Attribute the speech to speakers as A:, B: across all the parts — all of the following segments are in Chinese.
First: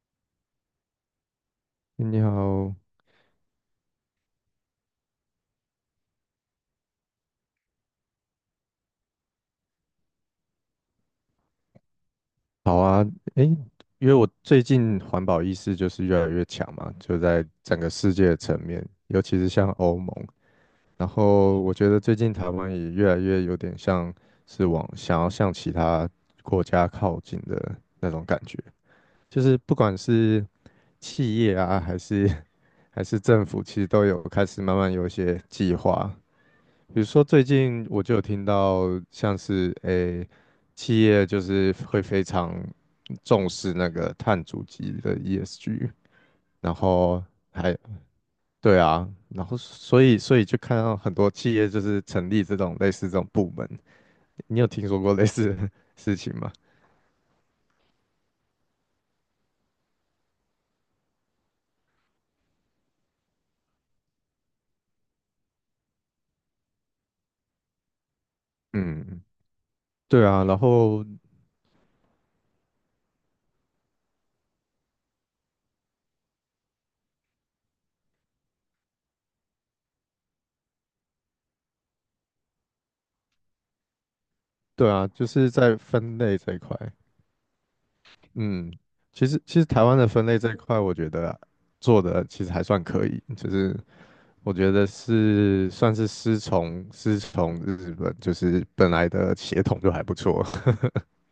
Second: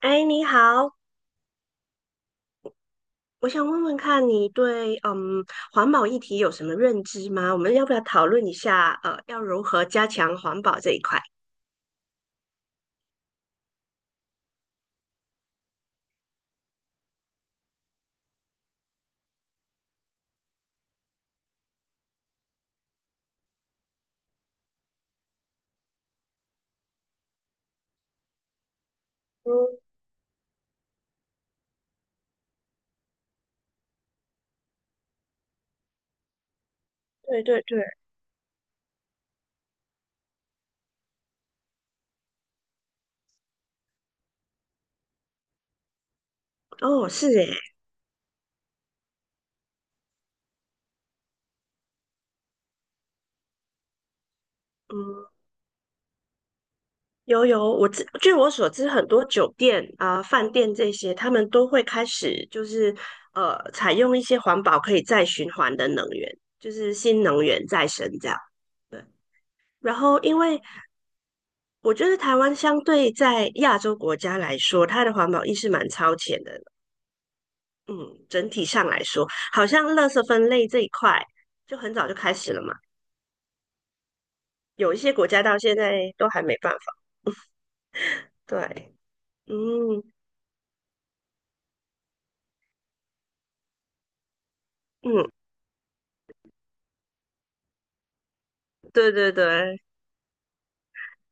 A: 哎，你好，
B: 你好。
A: 我想问问看你对环保议题有什么认知吗？我们要不要讨论一下要如何加强环保这一块？
B: 好啊。诶，因为我最近环保意识就是越来越强嘛，就在整个世界的层面，尤其是像欧盟。然后我觉得最近台湾也越来越有点像是往想要向其他国家靠近的那种感觉，就是不
A: 嗯，
B: 管是企业啊，还是 还是政府，其实都有开始慢慢有一些计划。比如说
A: 对
B: 最
A: 对对，
B: 近我就有听到，像是企业就是会非常重视那个碳足迹的 ESG。然
A: 哦，
B: 后
A: 是诶，
B: 还对啊。然后所以就看到很多企业就是成立这种类似这种部门。你有听说过类
A: 嗯，
B: 似的 事情吗？
A: 有，据我所知，很多酒店啊、饭店这些，他们都会开始采用一些环保可以再循环的能源，就是新能源再生这样。对。
B: 嗯。
A: 然后
B: 对
A: 因
B: 啊。然
A: 为
B: 后
A: 我觉得台湾相对在亚洲国家来说，它的环保意识蛮超前的。嗯，整体上来说，好像垃圾分类这一块就很早就开始了嘛。
B: 对
A: 有一
B: 啊，
A: 些国
B: 就
A: 家
B: 是
A: 到现
B: 在
A: 在
B: 分
A: 都
B: 类
A: 还
B: 这
A: 没
B: 一
A: 办
B: 块。
A: 法。
B: 嗯。
A: 对，
B: 其实台湾
A: 嗯
B: 的分类这一块，我觉得做的其实还算可以。就是我觉得
A: 嗯，
B: 是算是师从日本，就是本来
A: 对对
B: 的血统
A: 对。
B: 就还不错。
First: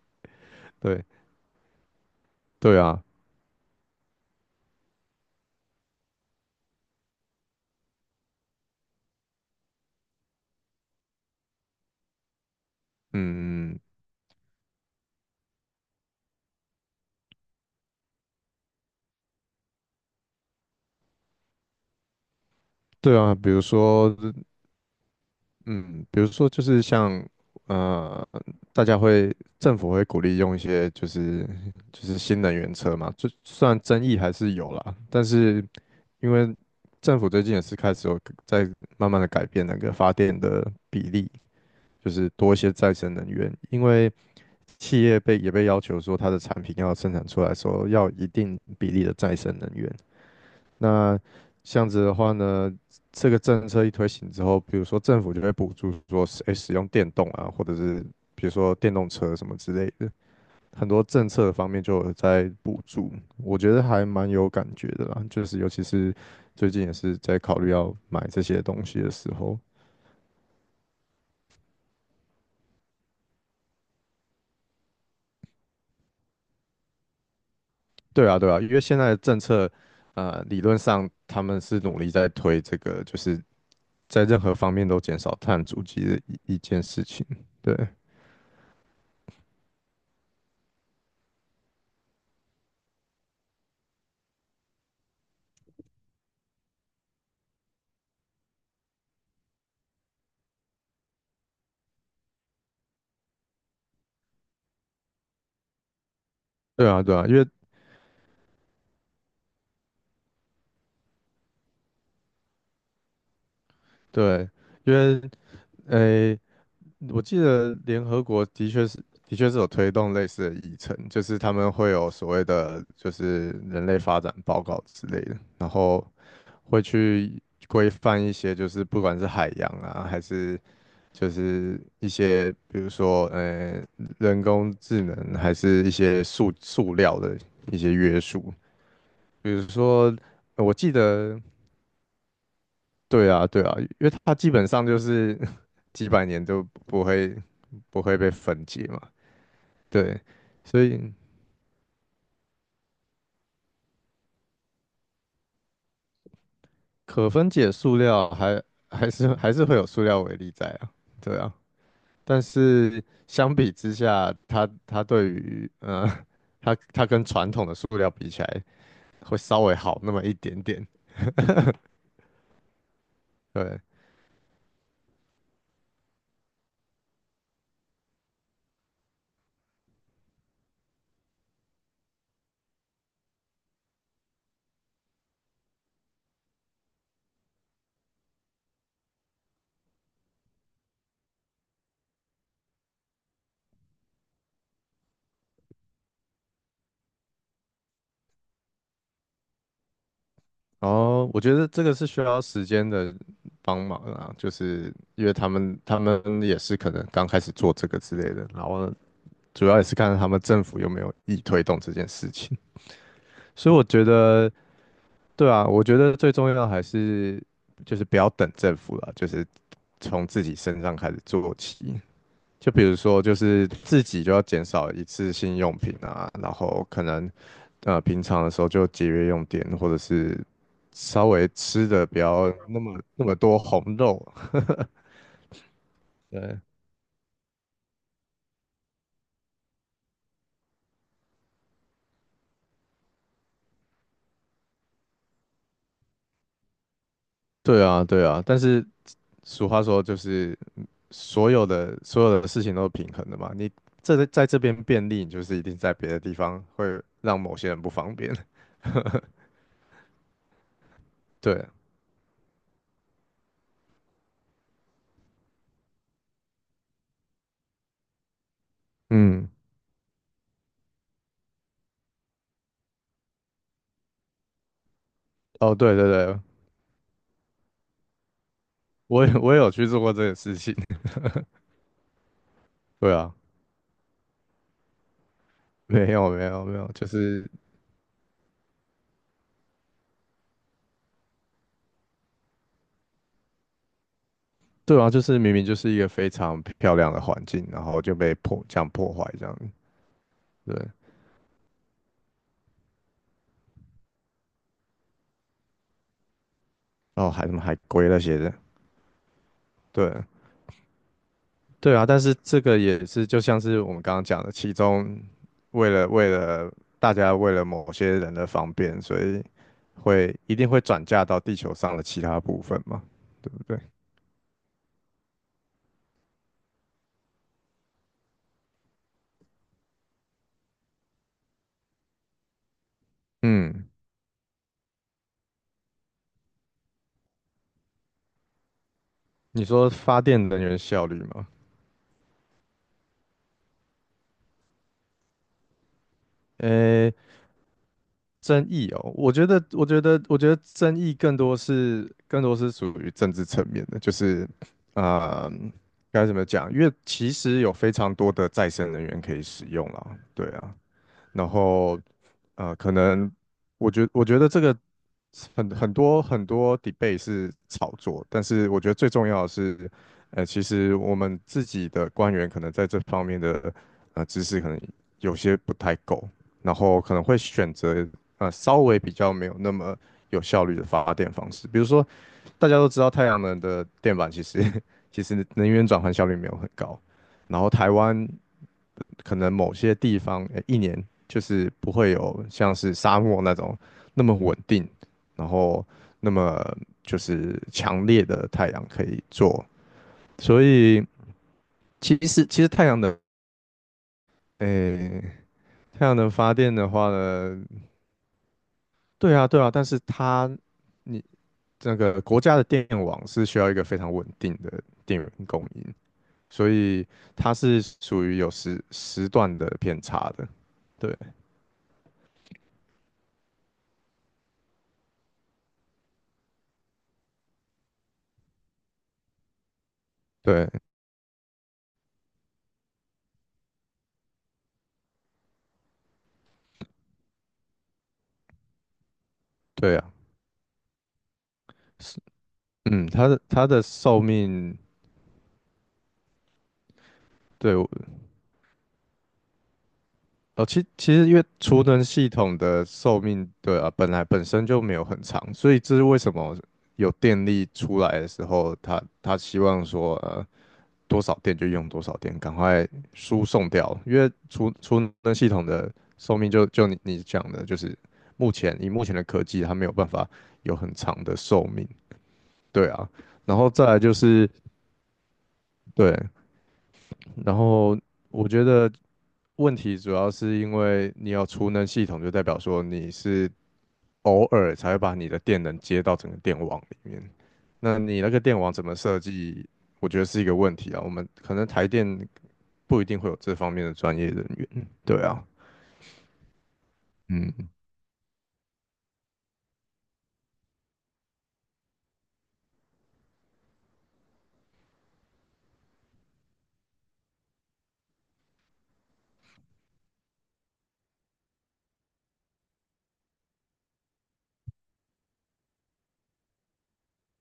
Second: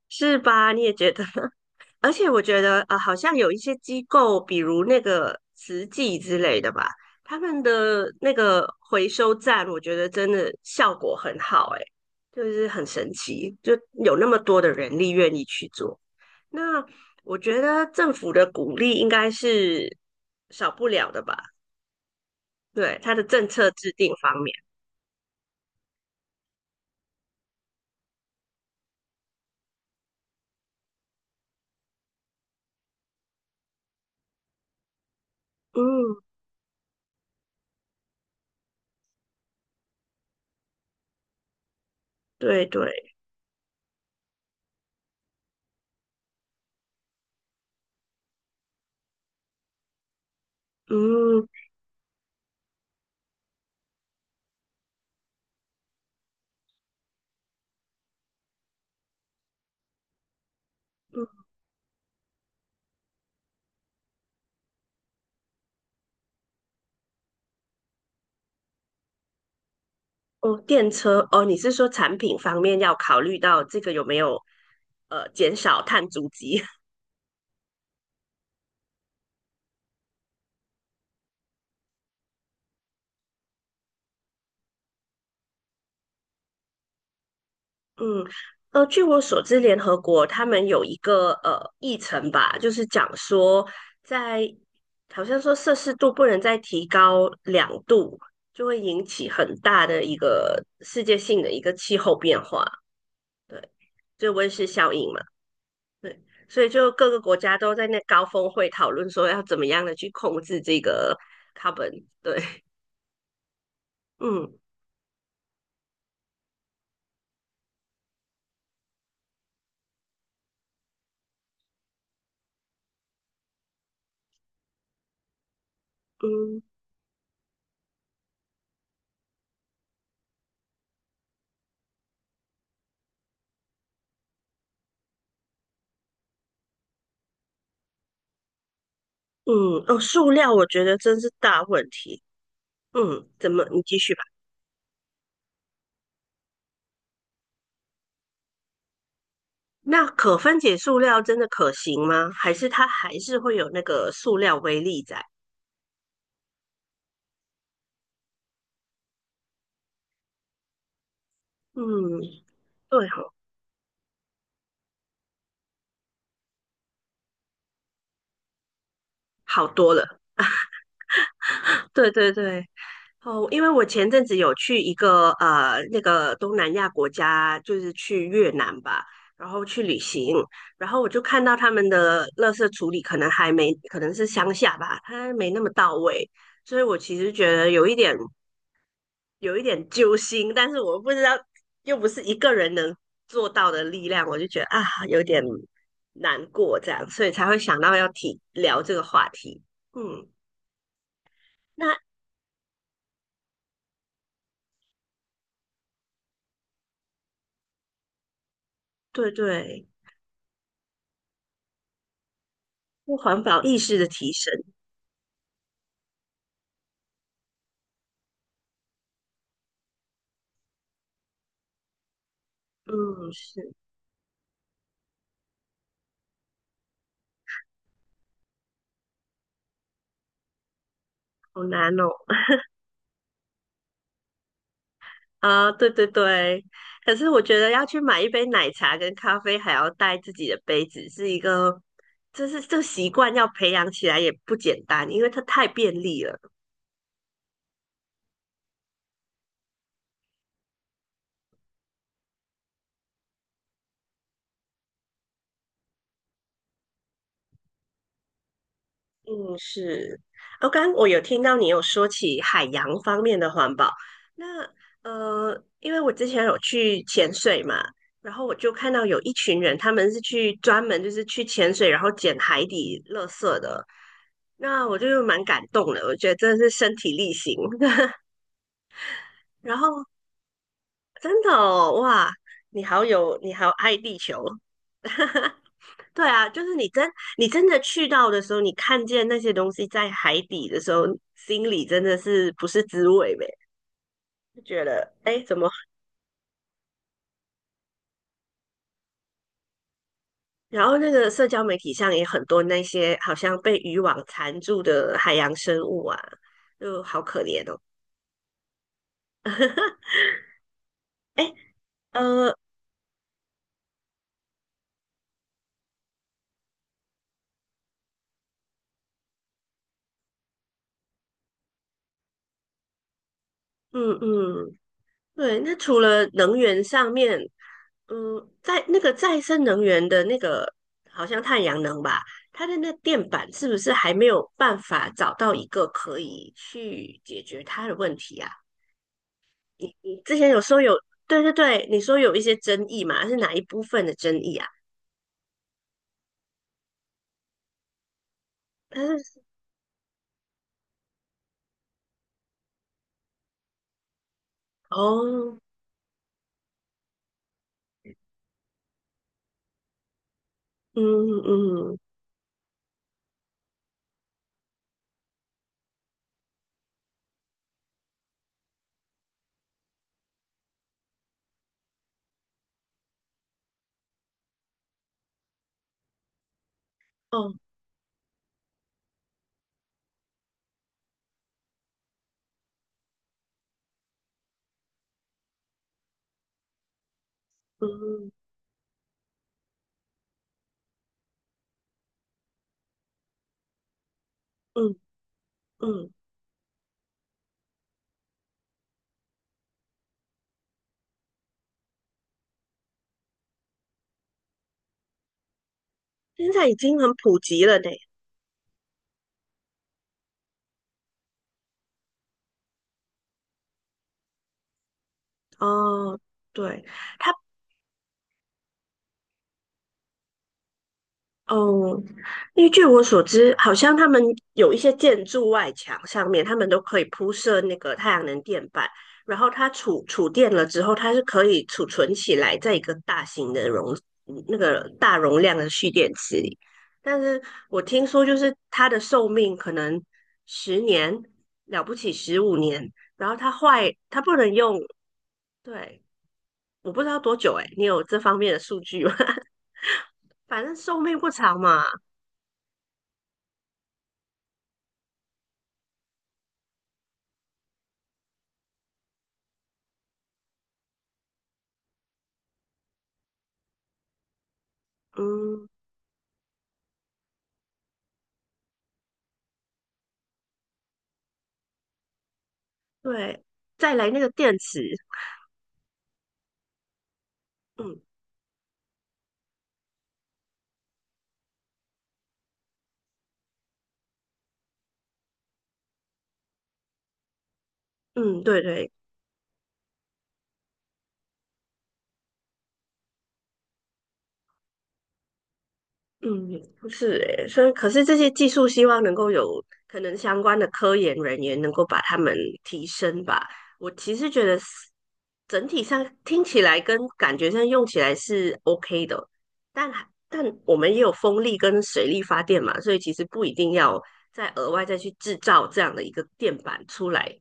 A: 是吧？你也
B: 对
A: 觉得？而且我觉
B: 对
A: 得，
B: 啊。
A: 好像有一些机构，比如那个慈济之类的吧，他们的那个回收站，我觉得真的效果很好、欸，诶，就是很神奇，就
B: 嗯，
A: 有那么多的人力愿意去做。那我觉得政府的鼓励应该是少不了的吧？对，对
B: 对
A: 对，
B: 啊。
A: 政
B: 比如
A: 策制定
B: 说，
A: 方面，
B: 嗯，比如说就是像呃，大家会政府会鼓励用一些就是新能源车嘛，就虽然争议还是有啦。但是
A: 嗯，
B: 因为政府最近也是开始有在慢慢的改变那个发电的比例，就是多一些再
A: 嗯。
B: 生能源，因为。企业也被要求说，它的产品要生产出来的时候要一定比例的再生能源。那
A: 嗯
B: 这样子的话呢，这个政策一推行之后，比如说政府就会补助说，使用电动啊，或者是比如说电动车什么之类的，很多政策方面就有在补助。我觉得还蛮有感觉的啦，就是尤其是最近也是在考虑要买这些东西的时候。
A: 哦，电车哦，你是说产品方面要考虑到这个有没有减少碳足迹？
B: 对啊，对啊，因为现在的政策。理论上他们是努力在推这个，就是在任何方面都减少碳足迹的一件事情。对。
A: 嗯，据我所知，联合国他们有一个议程吧，就是讲说在好像说摄氏度不能再提高两度，就会引起很大的一个世界性的一个气候变化，对，就温室效应嘛，对，所以
B: 对
A: 就
B: 啊，
A: 各
B: 对
A: 个
B: 啊。因
A: 国
B: 为
A: 家都在那高峰会讨论说要怎么样的去控制这个 carbon，对。
B: 对，
A: 嗯
B: 因为诶，我记得联合国的确是有推动类似的议程，就是他们会有所谓的就是人类发展报告之类的。然后
A: 嗯
B: 会去规范一些就是不管是海洋啊，还是就是一些比如说人工智能，还是一些塑料的一些约束。比如
A: 嗯，哦，
B: 说，
A: 塑料我
B: 我
A: 觉
B: 记
A: 得真是
B: 得。
A: 大问题。嗯，
B: 对啊，
A: 怎
B: 对
A: 么？
B: 啊，
A: 你
B: 因
A: 继
B: 为
A: 续吧。
B: 它基本上就是 几百年都不会被分解嘛。
A: 那
B: 对，
A: 可分解
B: 所
A: 塑
B: 以
A: 料真的可行吗？还是它还是会有那个塑料微粒在？
B: 可分解塑料还是会有塑料微粒在啊。对啊。
A: 嗯，
B: 但是
A: 对哦，
B: 相比之下，它对于它跟传统的塑料比起来，会稍
A: 好
B: 微
A: 多
B: 好那
A: 了。
B: 么一点点。
A: 对对对。哦，因为
B: 对。
A: 我前阵子有去一个那个东南亚国家，就是去越南吧，然后去旅行，然后我就看到他们的垃圾处理可能还没，可能是乡下吧，它没那么到位，所以我其实觉得有一点揪心，但是我不知道又不是一个人能做到的力量，我就觉得啊有点难过这样，所以才会想到要提聊这个话题。嗯，
B: 哦，我觉得这个
A: 那
B: 是需要时间的帮忙啊，就是因为他们也是可能刚开始做这个之类的。然后
A: 对
B: 主要也
A: 对，
B: 是看他们政府有没有意推动这件事情。
A: 就环 保
B: 所以
A: 意
B: 我
A: 识
B: 觉
A: 的提
B: 得，
A: 升。
B: 对啊，我觉得最重要的还是就是不要等政府了，就是从自己身上开始做起。就比如说，
A: 嗯，
B: 就是
A: 是，
B: 自己就要减少一次性用品啊，然后可能平常的时候就节约用电，或者是稍微
A: 好
B: 吃
A: 难
B: 的
A: 哦。
B: 不要那么那么多红肉。
A: 啊，对对
B: 对
A: 对，可是我觉得要去买一杯奶茶跟咖啡，还要带自己的杯子，是一个，就是这个习惯要培养起来也不简单，因为它太便利了。
B: 对啊。对啊。但是俗话说，就是所有的事情都是平衡的嘛。你这在这边便利，你就是一定在别的地方会让某些人不方便。
A: 嗯，是。哦，刚刚我有听
B: 对
A: 到你
B: 啊。
A: 有说起海洋方面的环保，那因为我之前有去潜水嘛，然后我就看到有一
B: 嗯。
A: 群人，他们是去专门就是去潜水，然后捡海底垃圾的，那我就蛮感
B: 哦，
A: 动
B: 对对
A: 的，我觉得
B: 对，
A: 真的是身体力行。
B: 我也有
A: 然
B: 去做
A: 后
B: 过这个事情。
A: 真的哦，哇，
B: 对啊。
A: 你好爱地球。
B: 没
A: 对
B: 有没
A: 啊，
B: 有没有，就
A: 你
B: 是
A: 真的去到的时候，你看见那些东西在海底的时候，心里真的是不是滋味呗？就觉
B: 对啊，
A: 得
B: 就
A: 哎，
B: 是
A: 诶
B: 明
A: 怎
B: 明
A: 么？
B: 就是一个非常漂亮的环境，然后就被破这样破坏这样。
A: 然
B: 对，
A: 后那个社交媒体上也很多那些好像被渔网缠住的海洋生物啊，就好
B: 然后
A: 可
B: 还什么
A: 怜
B: 海
A: 哦。
B: 龟那些的。对
A: 哎，
B: 对啊。但是
A: 呃，
B: 这个也是就像是我们刚刚讲的，其中为了大家为了某些人的方便，所以会一定会转嫁到地球上的其他部分嘛，对不对？
A: 嗯嗯，对。那除了能源上面，嗯，在那个再生能源的那个，好像太阳能吧，它的那电板是不
B: 嗯。
A: 是还没有办法找到一个可以去解决它的问题啊？
B: 你说
A: 你
B: 发
A: 之
B: 电
A: 前有
B: 能源
A: 说有，
B: 效率
A: 对
B: 吗？
A: 对对，你说有一些争议嘛，是哪一部分的争议啊？
B: 呃，争议
A: 但
B: 哦，
A: 是
B: 我觉得争议更多是属于政治层面的，就是，啊，
A: 哦，
B: 该怎么讲？因为其实有非常多的再生人源可以使用啦。对啊。
A: 嗯
B: 然
A: 嗯
B: 后可能我觉得这个很多 debate 是炒作，但是我觉得最重要的是，其实我们自己的官员可能在这方面的知识可能有些不太够。然后可能会
A: 哦
B: 选择稍微比较没有那么有效率的发电方式。比如说大家都知道太阳能的电板其实 其实能源转换效率没有很高。然后台湾
A: 嗯
B: 可能某些地方一年就是不会有像是沙漠那种那么稳定。
A: 嗯
B: 然后
A: 嗯，
B: 那么就是强烈的太阳可以做。所以其实太阳能，诶，太阳能
A: 现
B: 发
A: 在
B: 电
A: 已
B: 的
A: 经
B: 话
A: 很普
B: 呢。
A: 及了呢。
B: 对啊对啊。但是它你那个国家的电网是需要一个非常稳定的电源供应。
A: 哦，
B: 所
A: 对，
B: 以它是属于有时段的偏差的。对
A: 哦，因为据我所知，好像他们有一些建筑外墙上面，他们都可以铺设那个太阳能电板，然后它储电了
B: 对
A: 之后，它是可以储存起来，在一个大型的容嗯那个大容量的蓄电池里。但是我听说，就是它的寿命可
B: 对
A: 能
B: 啊。
A: 10年，了不起15年，
B: 嗯。它
A: 然后
B: 的它的
A: 它
B: 寿
A: 不能
B: 命。
A: 用。对，我不知道多久诶，
B: 对。
A: 你有这方面的数据吗？反
B: 哦，
A: 正
B: 其
A: 寿
B: 其
A: 命
B: 实
A: 不
B: 因为
A: 长嘛。
B: 储能系统的寿命，对啊，本来本身就没有很长。所以这是为什么有电力出来的时候，它希望说，多少电就用多少电，赶快输送掉，因为储能系统
A: 嗯，
B: 的寿命就你讲的，就是目前以目前的科技，它没有办法有很长的寿命。对啊。
A: 对，
B: 然后再
A: 再
B: 来
A: 来
B: 就
A: 那个
B: 是，
A: 电池，
B: 对，然后
A: 嗯
B: 我觉得。问题主要是因为你要储能系统，就代表说你是偶尔才会把你的电能接到整个电网里面。那你那个
A: 嗯，
B: 电
A: 对
B: 网怎
A: 对，
B: 么设计，我觉得是一个问题啊。我们可能台电不一定会有这方面的专业人员。对啊。
A: 嗯，不是诶，所
B: 嗯。
A: 以可是这些技术希望能够有可能相关的科研人员能够把他们提升吧。我其实觉得是整体上听起来跟感觉上用起来是 OK 的，但我们也有风力跟水力发电嘛，所以其实不一定要再额外去制造这样的一个电板出来。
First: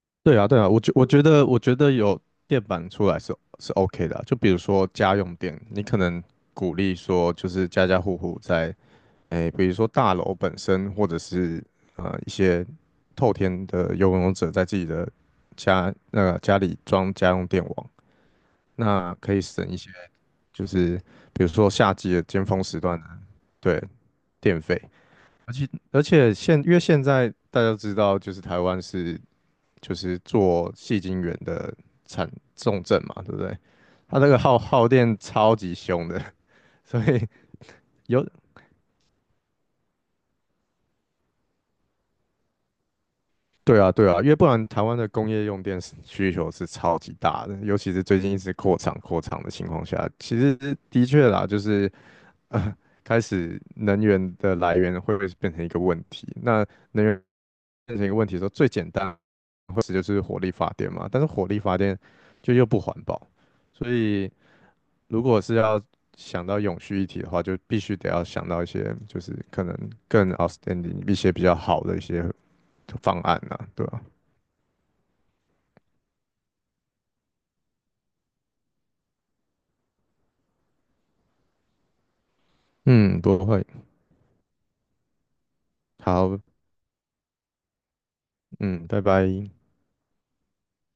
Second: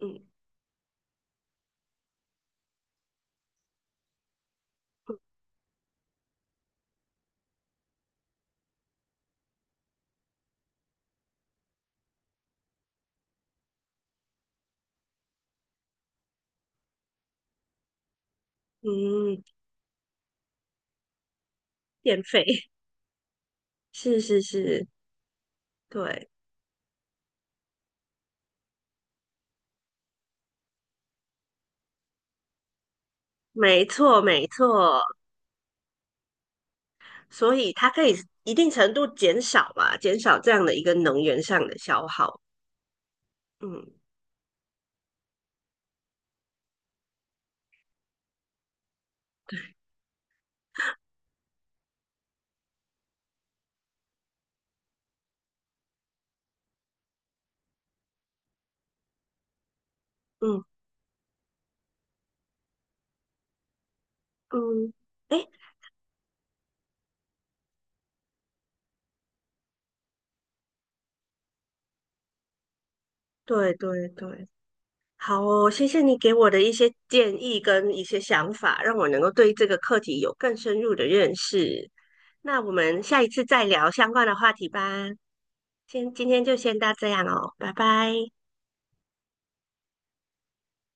A: 嗯
B: 对啊，对啊，我觉得有电板出来是 OK 的啊就比如说家用电。你可能鼓励说就是家家户户在比如说大楼本身，或者是一些透天的游泳者在自己的那个家里装家用电网。那
A: 嗯，
B: 可以
A: 嗯
B: 省一些，就是比如说夏季
A: 电
B: 的尖峰
A: 费
B: 时段的，对，
A: 是是
B: 电费。
A: 是，
B: 而且
A: 对。
B: 因为现在大家都知道，就是台湾是就是做细晶圆的产重镇嘛，对不对？
A: 没
B: 它
A: 错，
B: 那个
A: 没
B: 耗
A: 错，
B: 电超级凶的。所以
A: 所以它可以
B: 有
A: 一定程度减少吧，减少这样的一个能源上的消耗。
B: 对
A: 嗯
B: 啊。对啊。因为不然台湾的工业用电是需求是超级大的，尤其是最近一直扩厂扩厂的情况下，其实的确啦，就是呃，开始能源的来源会不会变成一个问题？那能源变成一个问题的时候，最简单或者就是火力
A: 嗯
B: 发电嘛，但是火力发电就又不环保。所以
A: 嗯，
B: 如果
A: 哎，
B: 是要想到永续一体的话，就必须得要想到一些就是可能更 outstanding 一些比较好的一些方案啊，
A: 对
B: 对吧、
A: 对对，好哦，谢谢你给我的一些建议跟一些想法，让我能够对这个课题有更深入的认识。那我们
B: 嗯，
A: 下一
B: 不
A: 次再
B: 会。
A: 聊相关的话题吧。先今
B: 好。
A: 天就先到这样哦，拜拜。
B: 嗯，拜拜。